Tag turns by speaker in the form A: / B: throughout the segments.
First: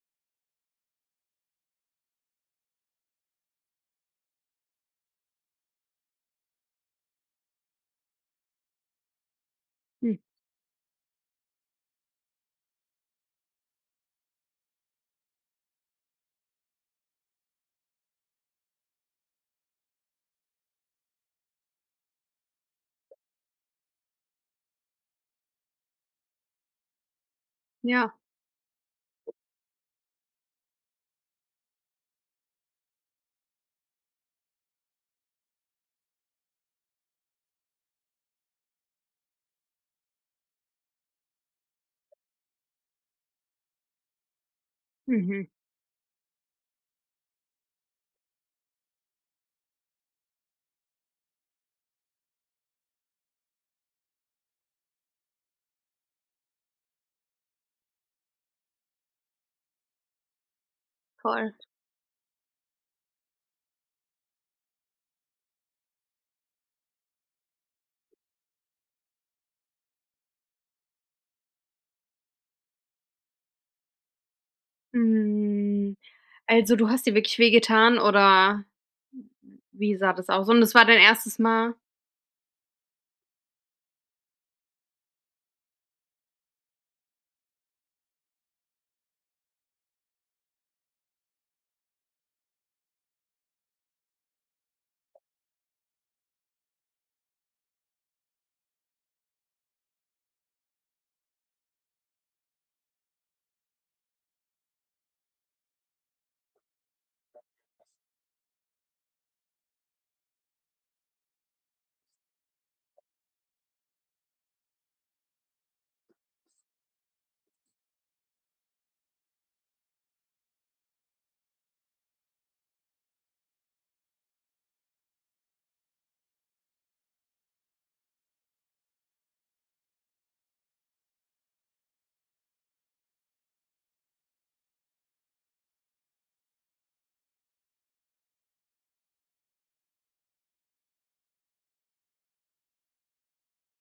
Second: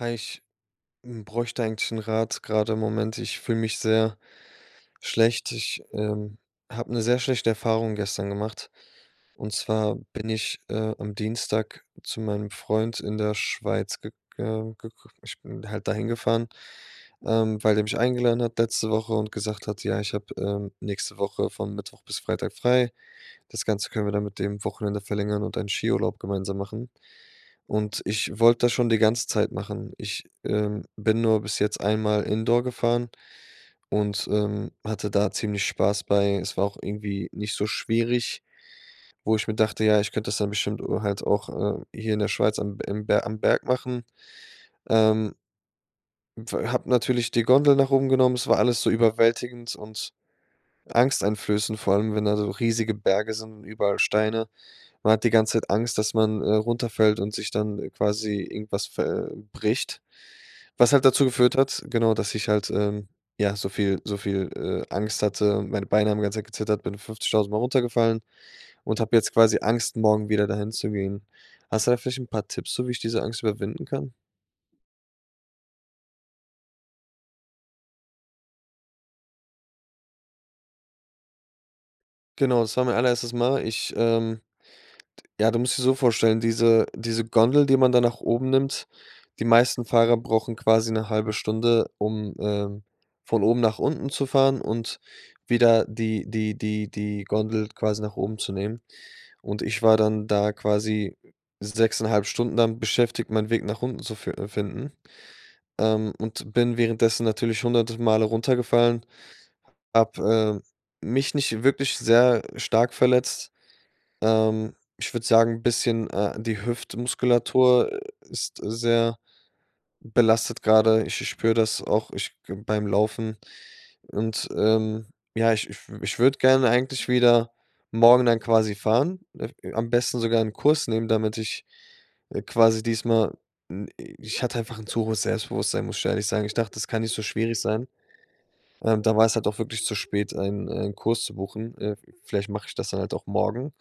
A: Hi, ich, hm, bräuchte eigentlich 'n Rat grade im Moment. Ich fühle mich sehr schlecht. Ich, ähm, habe 'ne sehr schlechte Erfahrung gestern gemacht, und zwar
B: Hm.
A: bin ich, äh, am Dienstag zu meinem Freund in der Schweiz gega gek ich bin halt dahin gefahren, ähm, weil der mich eingeladen hat letzte Woche und gesagt hat: „Ja, ich habe, ähm, nächste Woche von Mittwoch bis Freitag frei. Das Ganze können wir dann mit dem Wochenende verlängern und einen Skiurlaub gemeinsam machen.“ Und
B: Ja.
A: ich wollte das schon die ganze Zeit machen. Ich, ähm, bin nur bis jetzt einmal Indoor gefahren und, ähm, hatte da ziemlich Spaß bei. Es war auch irgendwie nicht so schwierig, wo ich mir dachte, ja, ich könnte das dann bestimmt, äh, halt auch, äh, hier in der Schweiz am im am Berg machen. Ähm
B: Mhm.
A: [unintelligible] Hab natürlich die Gondel nach oben genommen, es war alles so überwältigend und angsteinflößend, vor allem, wenn da so riesige Berge sind und überall Steine. Man hat die ganze Zeit Angst, dass man, äh, runterfällt und sich dann, äh, quasi irgendwas ver äh, bricht, was halt dazu
B: Voll.
A: geführt hat genau, dass ich halt, ähm, ja, so viel so viel, äh, Angst hatte. Meine Beine haben die ganze Zeit gezittert, bin 50.000 Mal runtergefallen und habe jetzt quasi Angst, morgen wieder dahin zu gehen. Hast du da vielleicht 'n paar Tipps so, wie ich diese Angst überwinden kann?
B: Hm, also, du hast dir wirklich wehgetan oder? Wie sah das aus? Und das war dein 1. Mal?
A: Genau, das war mein allererstes Mal. Ich, ähm ja, du musst dich so vorstellen, diese diese Gondel, die man da nach oben nimmt die meisten Fahrer brauchen quasi 1/2 Stunde, um, ähm, von oben nach unten zu fahren und wieder die die die die Gondel quasi nach oben zu nehmen. Und ich war dann da quasi 6,5 Stunden dann beschäftigt, meinen Weg nach unten zu f äh, finden. Ähm, und bin währenddessen natürlich 100 Male runtergefallen, habe, ähm, mich nicht wirklich sehr stark verletzt. Ähm, ich würd sagen, bisschen äh, die Hüftmuskulatur ist sehr belastet grade. Ich ich spüre das auch, ich g beim Laufen. Und, ähm ja, ich ich w ich würde gerne eigentlich wieder morgen dann quasi fahren, [unintelligible] am besten sogar 'n Kurs nehmen, damit ich, äh, quasi diesmal n ich hatte einfach 'n zu hohes Selbstbewusstsein, muss ich ehrlich sagen. Ich dachte, das kann nicht so schwierig sein. Ähm, da war es halt auch wirklich zu spät, einen einen Kurs zu buchen. Äh, v vielleicht mache ich das dann halt auch morgen.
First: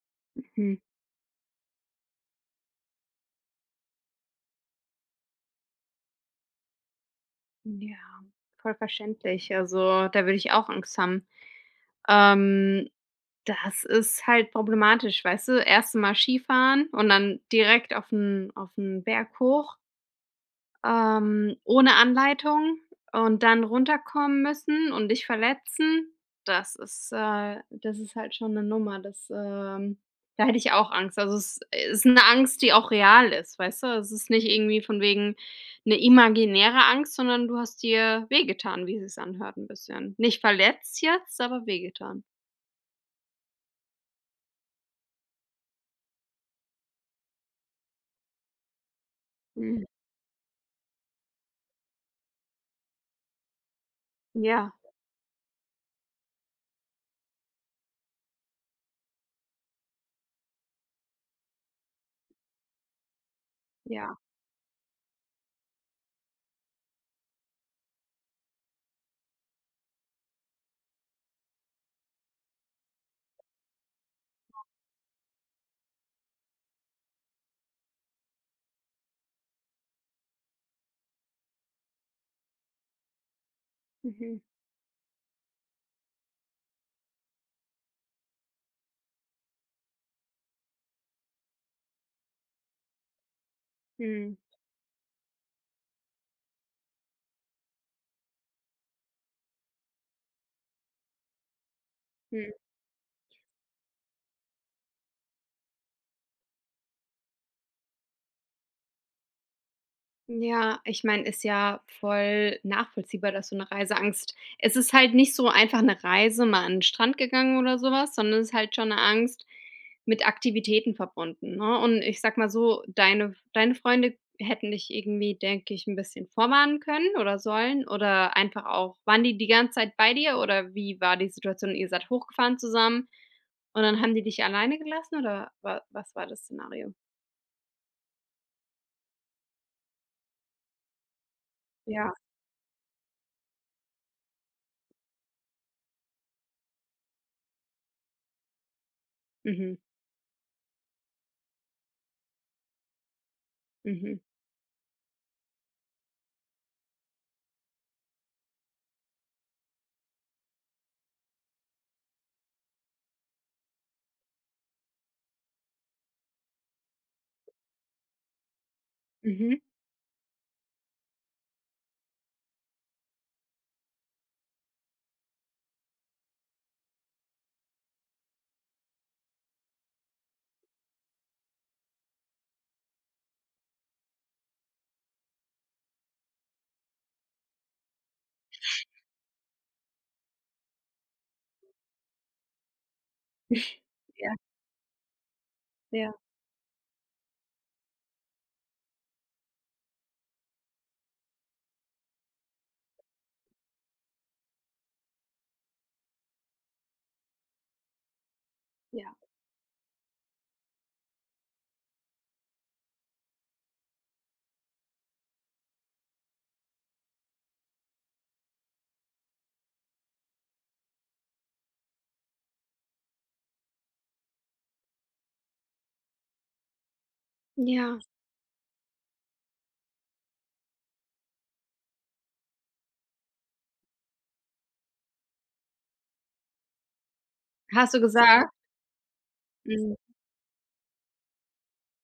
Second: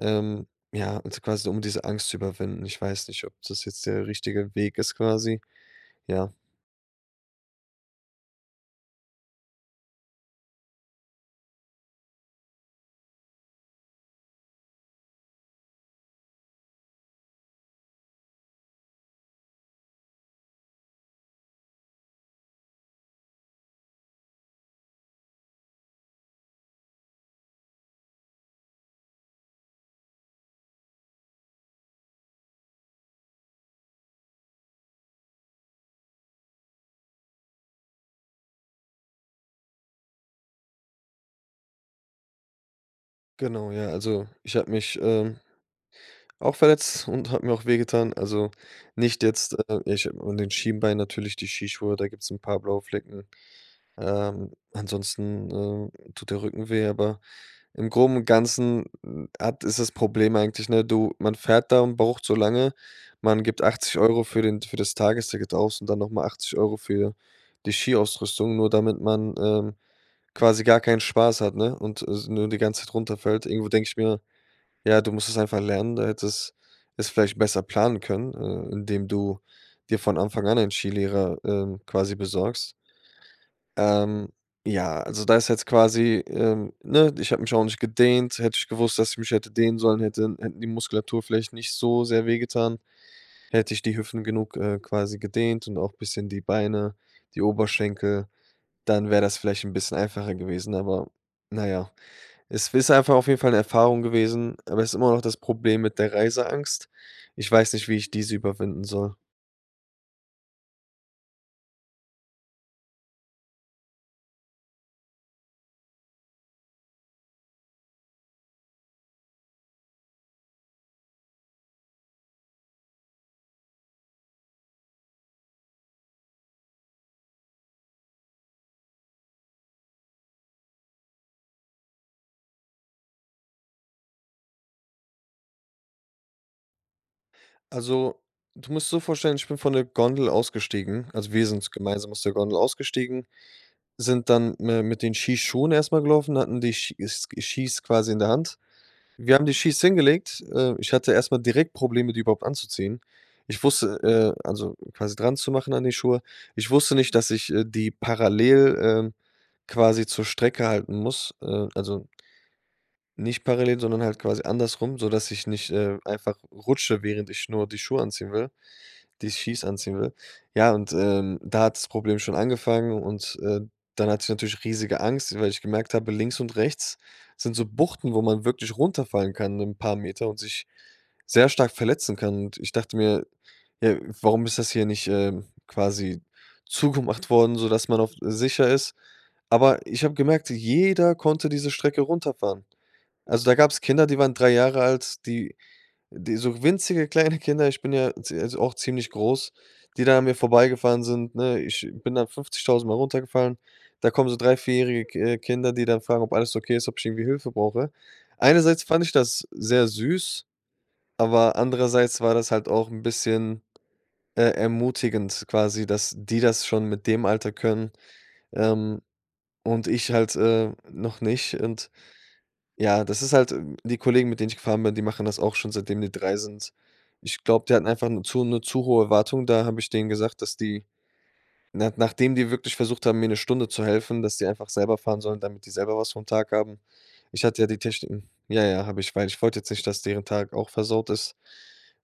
A: Ähm,
B: Mhm.
A: ja, also quasi so um diese Angst zu überwinden. Ich weiß nicht, ob das jetzt der richtige Weg ist quasi, ja.
B: Ja, voll verständlich, also da würde ich auch Angst haben. Ähm, das ist halt problematisch, weißt du, 1. mal Skifahren und dann direkt auf 'n auf 'n Berg hoch. Ähm, ohne Anleitung und dann runterkommen müssen und dich verletzen. Das ist, äh das ist halt schon 'ne Nummer das ähm da hätte ich auch Angst. Also, es ist 'ne Angst, die auch real ist, weißt du? Es ist nicht irgendwie von wegen, 'ne imaginäre Angst, sondern du hast dir wehgetan, wie es sich anhört 'n bisschen. Nicht verletzt jetzt, aber wehgetan.
A: Genau, ja, also ich hab mich, ähm, auch verletzt und hab mir auch wehgetan. Also nicht jetzt äh,
B: Mhm.
A: nicht an den Schienbein, natürlich die Skischuhe, da gibt's 'n paar blaue Flecken. Ähm,
B: Ja.
A: ansonsten, ähm, tut der Rücken weh, aber im Groben und Ganzen hat ist das Problem eigentlich ne, du man fährt da und braucht so lange, man gibt achtzig
B: Ja.
A: Euro für den t für das Tagesticket aus und dann noch mal 80 € für die Skiausrüstung, nur damit man, ähm, quasi gar keinen Spaß hat, ne, und s nur die ganze Zeit runterfällt. Irgendwo denk ich mir: „Ja, du musst es einfach lernen, äh, da hättest es vielleicht besser planen können, äh, indem du dir von Anfang an einen Ski Lehrer, ähm, quasi besorgst.“ Ähm.
B: Mhm.
A: Ja, also, da ist jetzt quasi, ähm, ne, ich hab mich auch nicht gedehnt. Hätte ich gewusst, dass ich mich hätte dehnen sollen hätte hätten die Muskulatur vielleicht nicht so sehr wehgetan. Hätte ich die Hüften
B: Mhm.
A: genug, äh, quasi gedehnt und auch bisschen die Beine, die Oberschenkel, dann wär das vielleicht 'n bisschen einfacher gewesen, aber na ja.
B: Mhm.
A: Es ist einfach auf jeden Fall 'ne Erfahrung gewesen, aber ist immer noch das Problem mit der Reiseangst. Ich weiß nicht, wie ich diese überwinden soll.
B: Ja, ich mein, ist ja voll nachvollziehbar, dass du 'ne Reiseangst es ist halt nicht so einfach 'ne Reise, mal an den Strand gegangen oder sowas, sondern es ist halt schon 'ne Angst mit Aktivitäten verbunden, ne? Und ich sage mal so, deine deine Freunde hätten dich irgendwie, denke ich, 'n bisschen vorwarnen können oder sollen, oder einfach auch waren die die ganze Zeit bei dir, oder wie war die Situation? Ihr seid hochgefahren zusammen, und dann haben die dich alleine gelassen oder wa was war das Szenario?
A: Also, du musst so vorstellen, ich bin von der Gondel ausgestiegen, also wir sind so gemeinsam
B: Ja.
A: aus der Gondel ausgestiegen, sind dann mi mit den Skischuhen erstmal gelaufen, hatten die Schi Ski Skis quasi in der Hand. Wir haben die
B: Mhm.
A: Skis hingelegt. Äh, ich hatte erstmal direkt Probleme, die überhaupt anzuziehen. Ich
B: Mhm.
A: wusste, äh also quasi dranzumachen an die Schuhe Ich wusste nicht, dass ich, äh, die parallel, ähm, quasi zur Strecke halten muss, äh, also nicht parallel, sondern halt quasi andersrum, sodass ich nicht, äh, einfach rutsche, während ich nur die Schuhe anziehen will, die
B: Mhm.
A: Skis anziehen will. Ja, und, ähm, da hat das Problem schon angefangen und, äh, dann hatte ich natürlich riesige Angst, weil ich gemerkt habe, links und rechts sind so Buchten, wo man wirklich runterfallen kann 'nen paar Meter und sich sehr stark verletzen kann. Und ich dachte mir: „Ja, warum ist das hier nicht, ähm, quasi zugemacht worden, sodass man auch sicher ist?“ Aber ich habe gemerkt, jeder konnte diese Strecke runterfahren. Also, da gab's Kinder, die waren
B: Ja.
A: 3 Jahre alt, die
B: Ja.
A: die so winzige kleine Kinder ich bin ja zie also auch ziemlich groß die da an mir vorbeigefahren sind, ne? Ich bin dann 50.000 Mal runtergefallen. Da kommen so 3-, 4- jährige, k äh, Kinder, die dann fragen, ob alles okay ist, ob ich irgendwie Hilfe brauche. Einerseits fand ich
B: Ja.
A: das sehr süß, aber andererseits war das halt auch 'n bisschen, äh, ermutigend quasi, dass die das schon mit dem Alter können, ähm, und ich halt, äh, noch nicht. Und ja, das ist halt die Kollegen, mit denen ich gefahren bin, die machen das auch schon, seitdem die 3 sind. Ich glaube, die hatten
B: Ja.
A: einfach 'ne zu 'ne zu hohe Erwartung, da habe ich denen gesagt, dass die na nachdem die wirklich versucht haben, mir 'ne Stunde zu helfen, dass sie einfach selber fahren sollen, damit die selber was vom Tag haben. Ich hatte ja die
B: Hast du
A: Techniken
B: gesagt?
A: ja, ja, habe ich, weil ich wollte jetzt nicht,
B: Mhm.
A: dass deren Tag auch versaut ist.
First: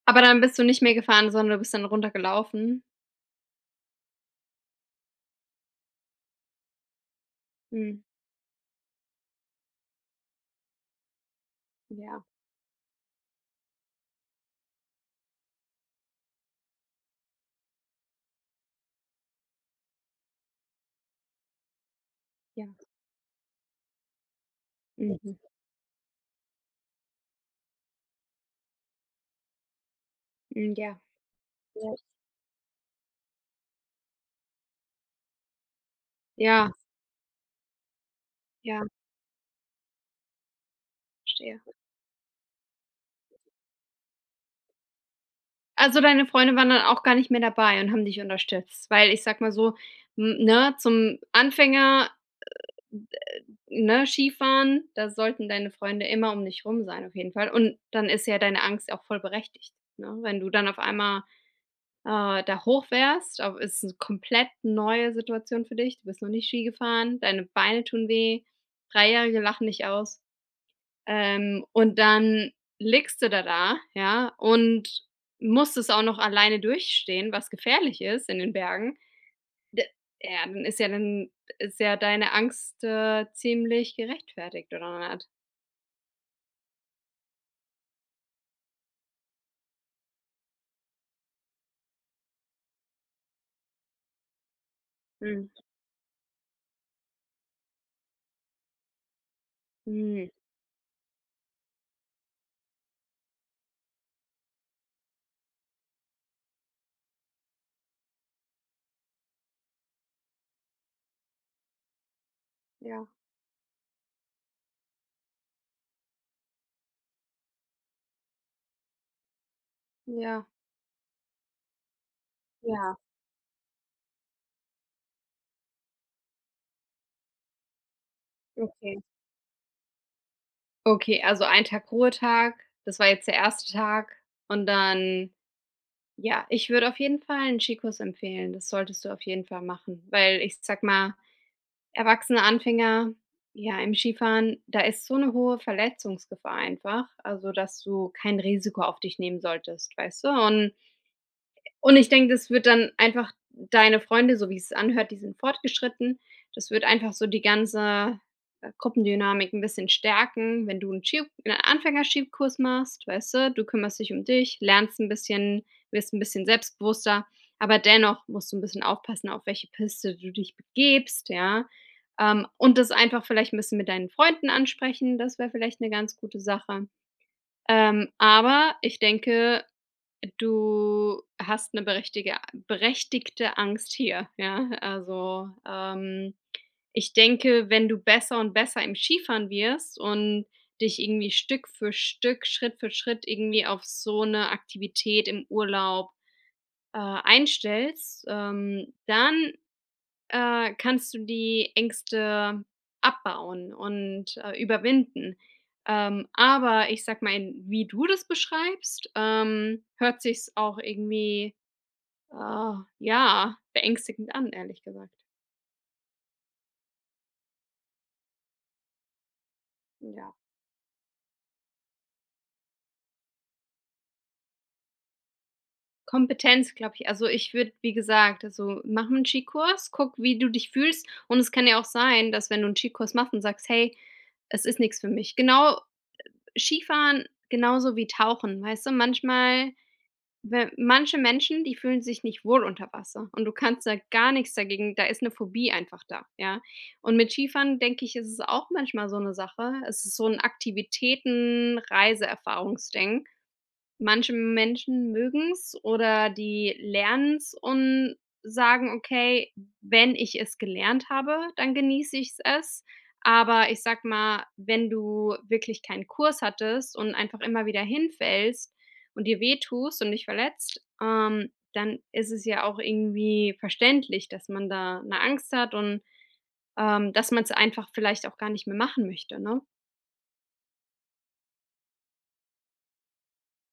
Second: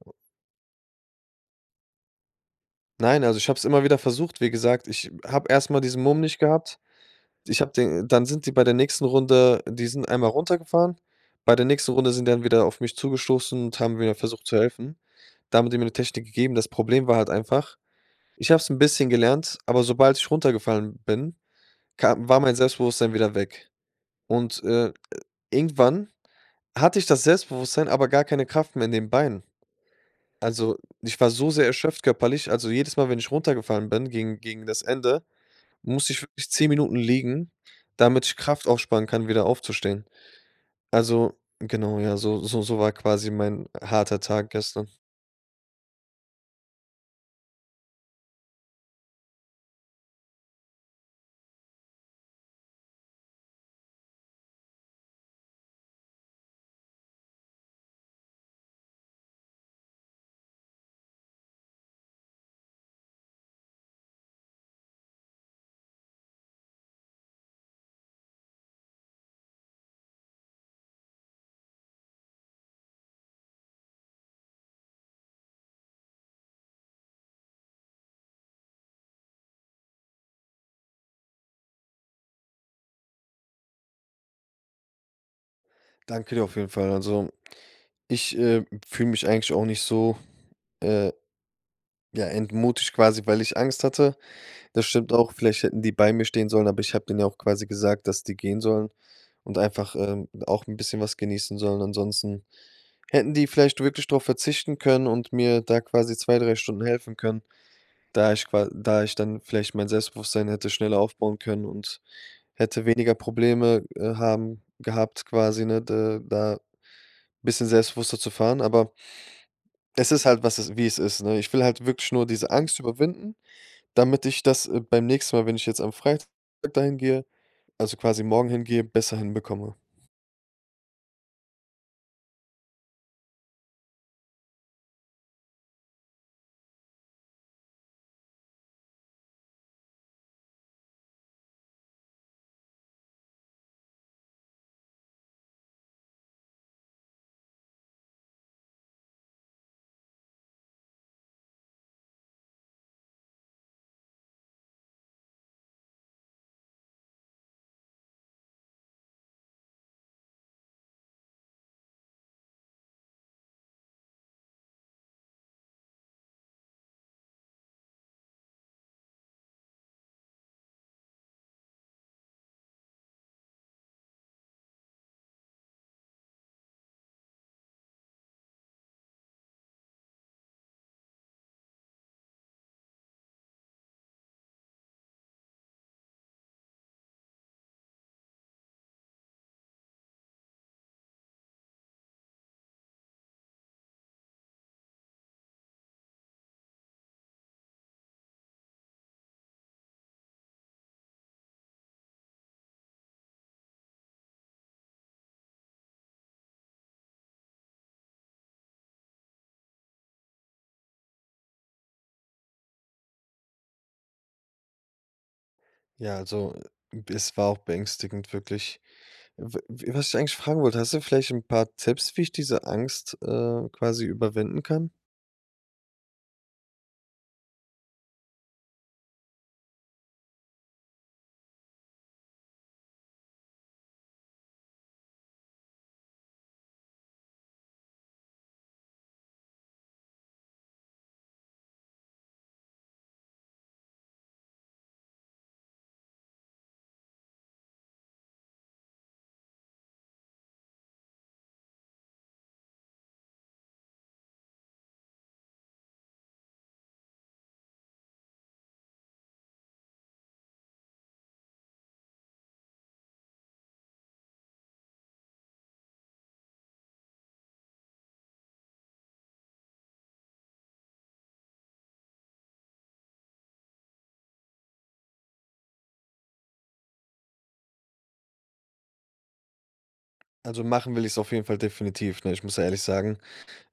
B: Aber dann bist du nicht mehr gefahren, sondern du bist dann runtergelaufen?
A: Nein, also ich habe es immer wieder versucht. Wie gesagt, ich habe erstmal diesen Mumm nicht gehabt. Ich habe
B: Mhm.
A: den dann sind die bei der nächsten Runde die sind einmal runtergefahren. Bei der nächsten Runde
B: Ja.
A: sind die dann wieder auf mich zugestoßen und haben wieder versucht zu helfen. Da haben die mir 'ne Technik gegeben. Das Problem war halt einfach, ich habe es 'n bisschen gelernt, aber sobald ich runtergefallen bin, kam war mein
B: Ja.
A: Selbstbewusstsein wieder weg. Und, äh,
B: Mhm.
A: irgendwann hatte ich das Selbstbewusstsein, aber gar keine Kraft mehr in den Beinen.
B: Mhm,
A: Also,
B: ja.
A: ich war so sehr
B: Ja.
A: erschöpft körperlich, also, jedes Mal, wenn ich runtergefallen bin gegen gegen das Ende, musste ich wirklich 10
B: Ja.
A: Minuten liegen, damit ich Kraft
B: Ja.
A: aufsparen kann, wieder aufzustehen. Also,
B: Verstehe.
A: genau, ja, so so so war quasi mein harter Tag gestern.
B: Also, deine Freunde waren dann auch gar nicht mehr dabei und haben dich unterstützt? Weil ich sage mal so, n 'ne, zum Anfänger, ne, Skifahren, da sollten deine Freunde immer um dich rum sein, auf jeden Fall. Und dann ist ja deine Angst auch voll berechtigt, ne? Wenn du dann auf einmal, äh, da hoch fährst, au ist 'ne komplett neue Situation für dich, du bist noch nie Ski gefahren, deine Beine tun weh, 3- jährige lachen dich aus, ähm, und dann liegst du da da, ja, und musst es auch noch alleine durchstehen, was gefährlich ist in den Bergen. D Ja, dann ist ja dann ist ja deine Angst, äh, ziemlich gerechtfertigt oder nicht?
A: Danke dir auf jeden Fall. Also, ich, äh, fühle mich eigentlich auch nicht so, äh ja, entmutigt quasi, weil ich Angst hatte. Das stimmt auch,
B: Mhm.
A: vielleicht hätten die bei mir stehen sollen, aber ich habe denen ja auch quasi gesagt, dass die gehen sollen und einfach ähm,
B: Mhm.
A: und auch 'n bisschen was genießen sollen. Ansonsten hätten die vielleicht wirklich drauf verzichten können und mir da quasi 2,, 3 Stunden helfen können, da ich qua da ich dann vielleicht mein Selbstbewusstsein hätte schneller aufbauen können und hätte
B: Ja.
A: weniger Probleme, äh, haben gehabt, quasi, ne, de da bisschen selbstbewusster zu fahren. Aber Es ist halt
B: Ja.
A: was es wie es ist, ne? Ich will halt wirklich nur diese Angst
B: Ja.
A: überwinden, damit ich das, äh, beim nächsten Mal, wenn ich jetzt am Freit dahin gehe, also quasi morgen hingehe
B: Okay.
A: besser hinbekomme.
B: Okay, also ein Tag Ruhetag, das war jetzt der erste Tag und dann ja, ich würde auf jeden Fall 'n Skikurs empfehlen. Das solltest du auf jeden Fall machen weil ich sag mal, erwachsene Anfänger, ja im Skifahren, da ist so 'ne hohe Verletzungsgefahr einfach also dass du kein Risiko auf dich nehmen solltest, weißte. Und und ich denk, das wird dann einfach deine Freunde so wie es anhört die sind fortgeschritten. Das wird einfach so die ganze, äh, Gruppendynamik 'n bisschen stärken, wenn du 'n Ski 'n Anfänger Skikurs machst, weißte? Du kümmerst dich dich, lernst 'n bisschen, wirst 'n bisschen selbstbewusster, aber dennoch musst du 'n bisschen aufpassen, auf welche Piste du dich begibst, ja. Ähm, und das einfach vielleicht ein bisschen mit deinen Freunden ansprechen, das wäre vielleicht 'ne ganz gute Sache. Ähm, aber ich denke, du hast 'ne berechtige a berechtigte Angst hier. Ja, also, ähm ich denke, wenn du besser und besser im Skifahren wirst und dich irgendwie Stück für Stück, Schritt für Schritt irgendwie auf so 'ne Aktivität im Urlaub, äh, einstellst, ähm, dann, äh, kannst du die Ängste abbauen und, äh, überwinden. Ähm, aber ich sag mal, in wie du das beschreibst, ähm, hörts sich's auch irgendwie, äh, ja, beängstigend an, ehrlich gesagt.
A: Ja, also es war auch beängstigend wirklich. W was ich dich
B: Ja.
A: eigentlich fragen wollte, hast du vielleicht 'n paar Tipps, wie ich diese Angst, äh, quasi überwinden kann?
B: Kompetenz, glaube ich. Also, ich würde, wie gesagt also, mach 'n Ski-Kurs, guck, wie du dich fühlst und es kann ja auch sein, dass wenn du einen Ski-Kurs machst und sagst: „Hey, es ist nix für mich.“ Genau Skifahren genauso wie tauchen, weißt du? Manchmal, we manche Menschen, die fühlen sich nicht wohl unter Wasser und du kannst ja gar nichts dagegen da ist 'ne Phobie einfach da, ja? Und mit Skifahren denke ich, ist es auch manchmal so 'ne Sache. Es ist so 'n Aktivitäten-Reiseerfahrungs-Ding. Manche Menschen mögen's oder die lernen es und sagen: „Okay, wenn ich es gelernt habe, dann genieße ich's es.“ Aber ich sag mal, wenn du wirklich keinen Kurs hattest und einfach immer wieder hinfällst und dir wehtust und dich verletzt, ähm, dann ist es ja auch irgendwie verständlich, dass man da 'ne Angst hat und, ähm, dass man's einfach vielleicht auch gar nicht mehr machen möchte, ne?
A: Also, machen will ich's auf jeden Fall definitiv, ne? Ich muss ja ehrlich sagen,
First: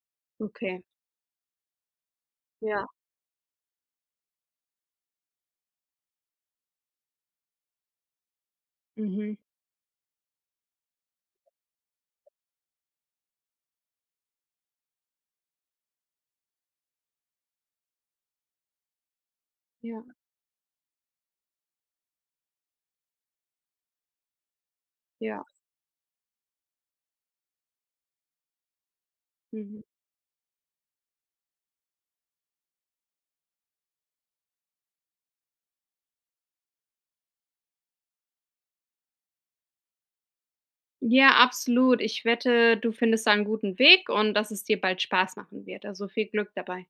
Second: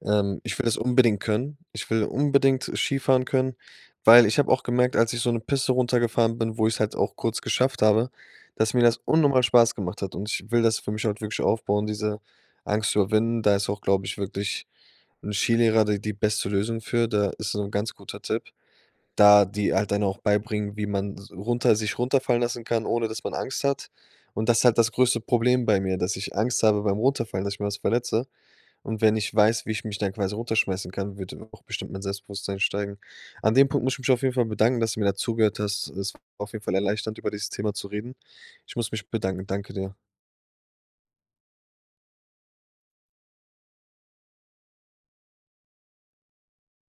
A: ähm, ich will das
B: Okay.
A: unbedingt können. Ich will unbedingt
B: Ja.
A: Skifahren können, weil ich hab auch gemerkt, als ich so 'ne Piste runtergefahren bin, wo ich's halt auch kurz geschafft habe, dass mir das
B: Mhm.
A: unnormal Spaß gemacht hat. Und ich will das für mich halt wirklich aufbauen, diese Angst überwinden. Da ist auch, glaub ich, wirklich 'n Skilehrer de die beste Lösung für, da ist so 'n ganz guter Tipp, da die halt
B: Ja.
A: dann auch beibringen, wie man s runter sich runterfallen lassen kann, ohne dass man Angst hat. Und das ist halt das größte
B: Ja.
A: Problem bei mir, dass ich Angst habe beim runterfallen, dass ich mir was verletze. Und wenn ich weiß, wie
B: Mhm.
A: ich mich dann quasi runterschmeißen kann, wird dann auch bestimmt mein Selbstbewusstsein steigen. An dem Punkt muss ich mich auf jeden Fall bedanken, dass du mir dazugehört hast. Es war auf jeden Fall erleichternd, über dieses Thema zu reden. Ich muss mich bedanken. Danke dir.
B: Ja, absolut, ich wette, du findest da 'n guten Weg und dass es dir bald Spaß machen wird, also viel Glück dabei.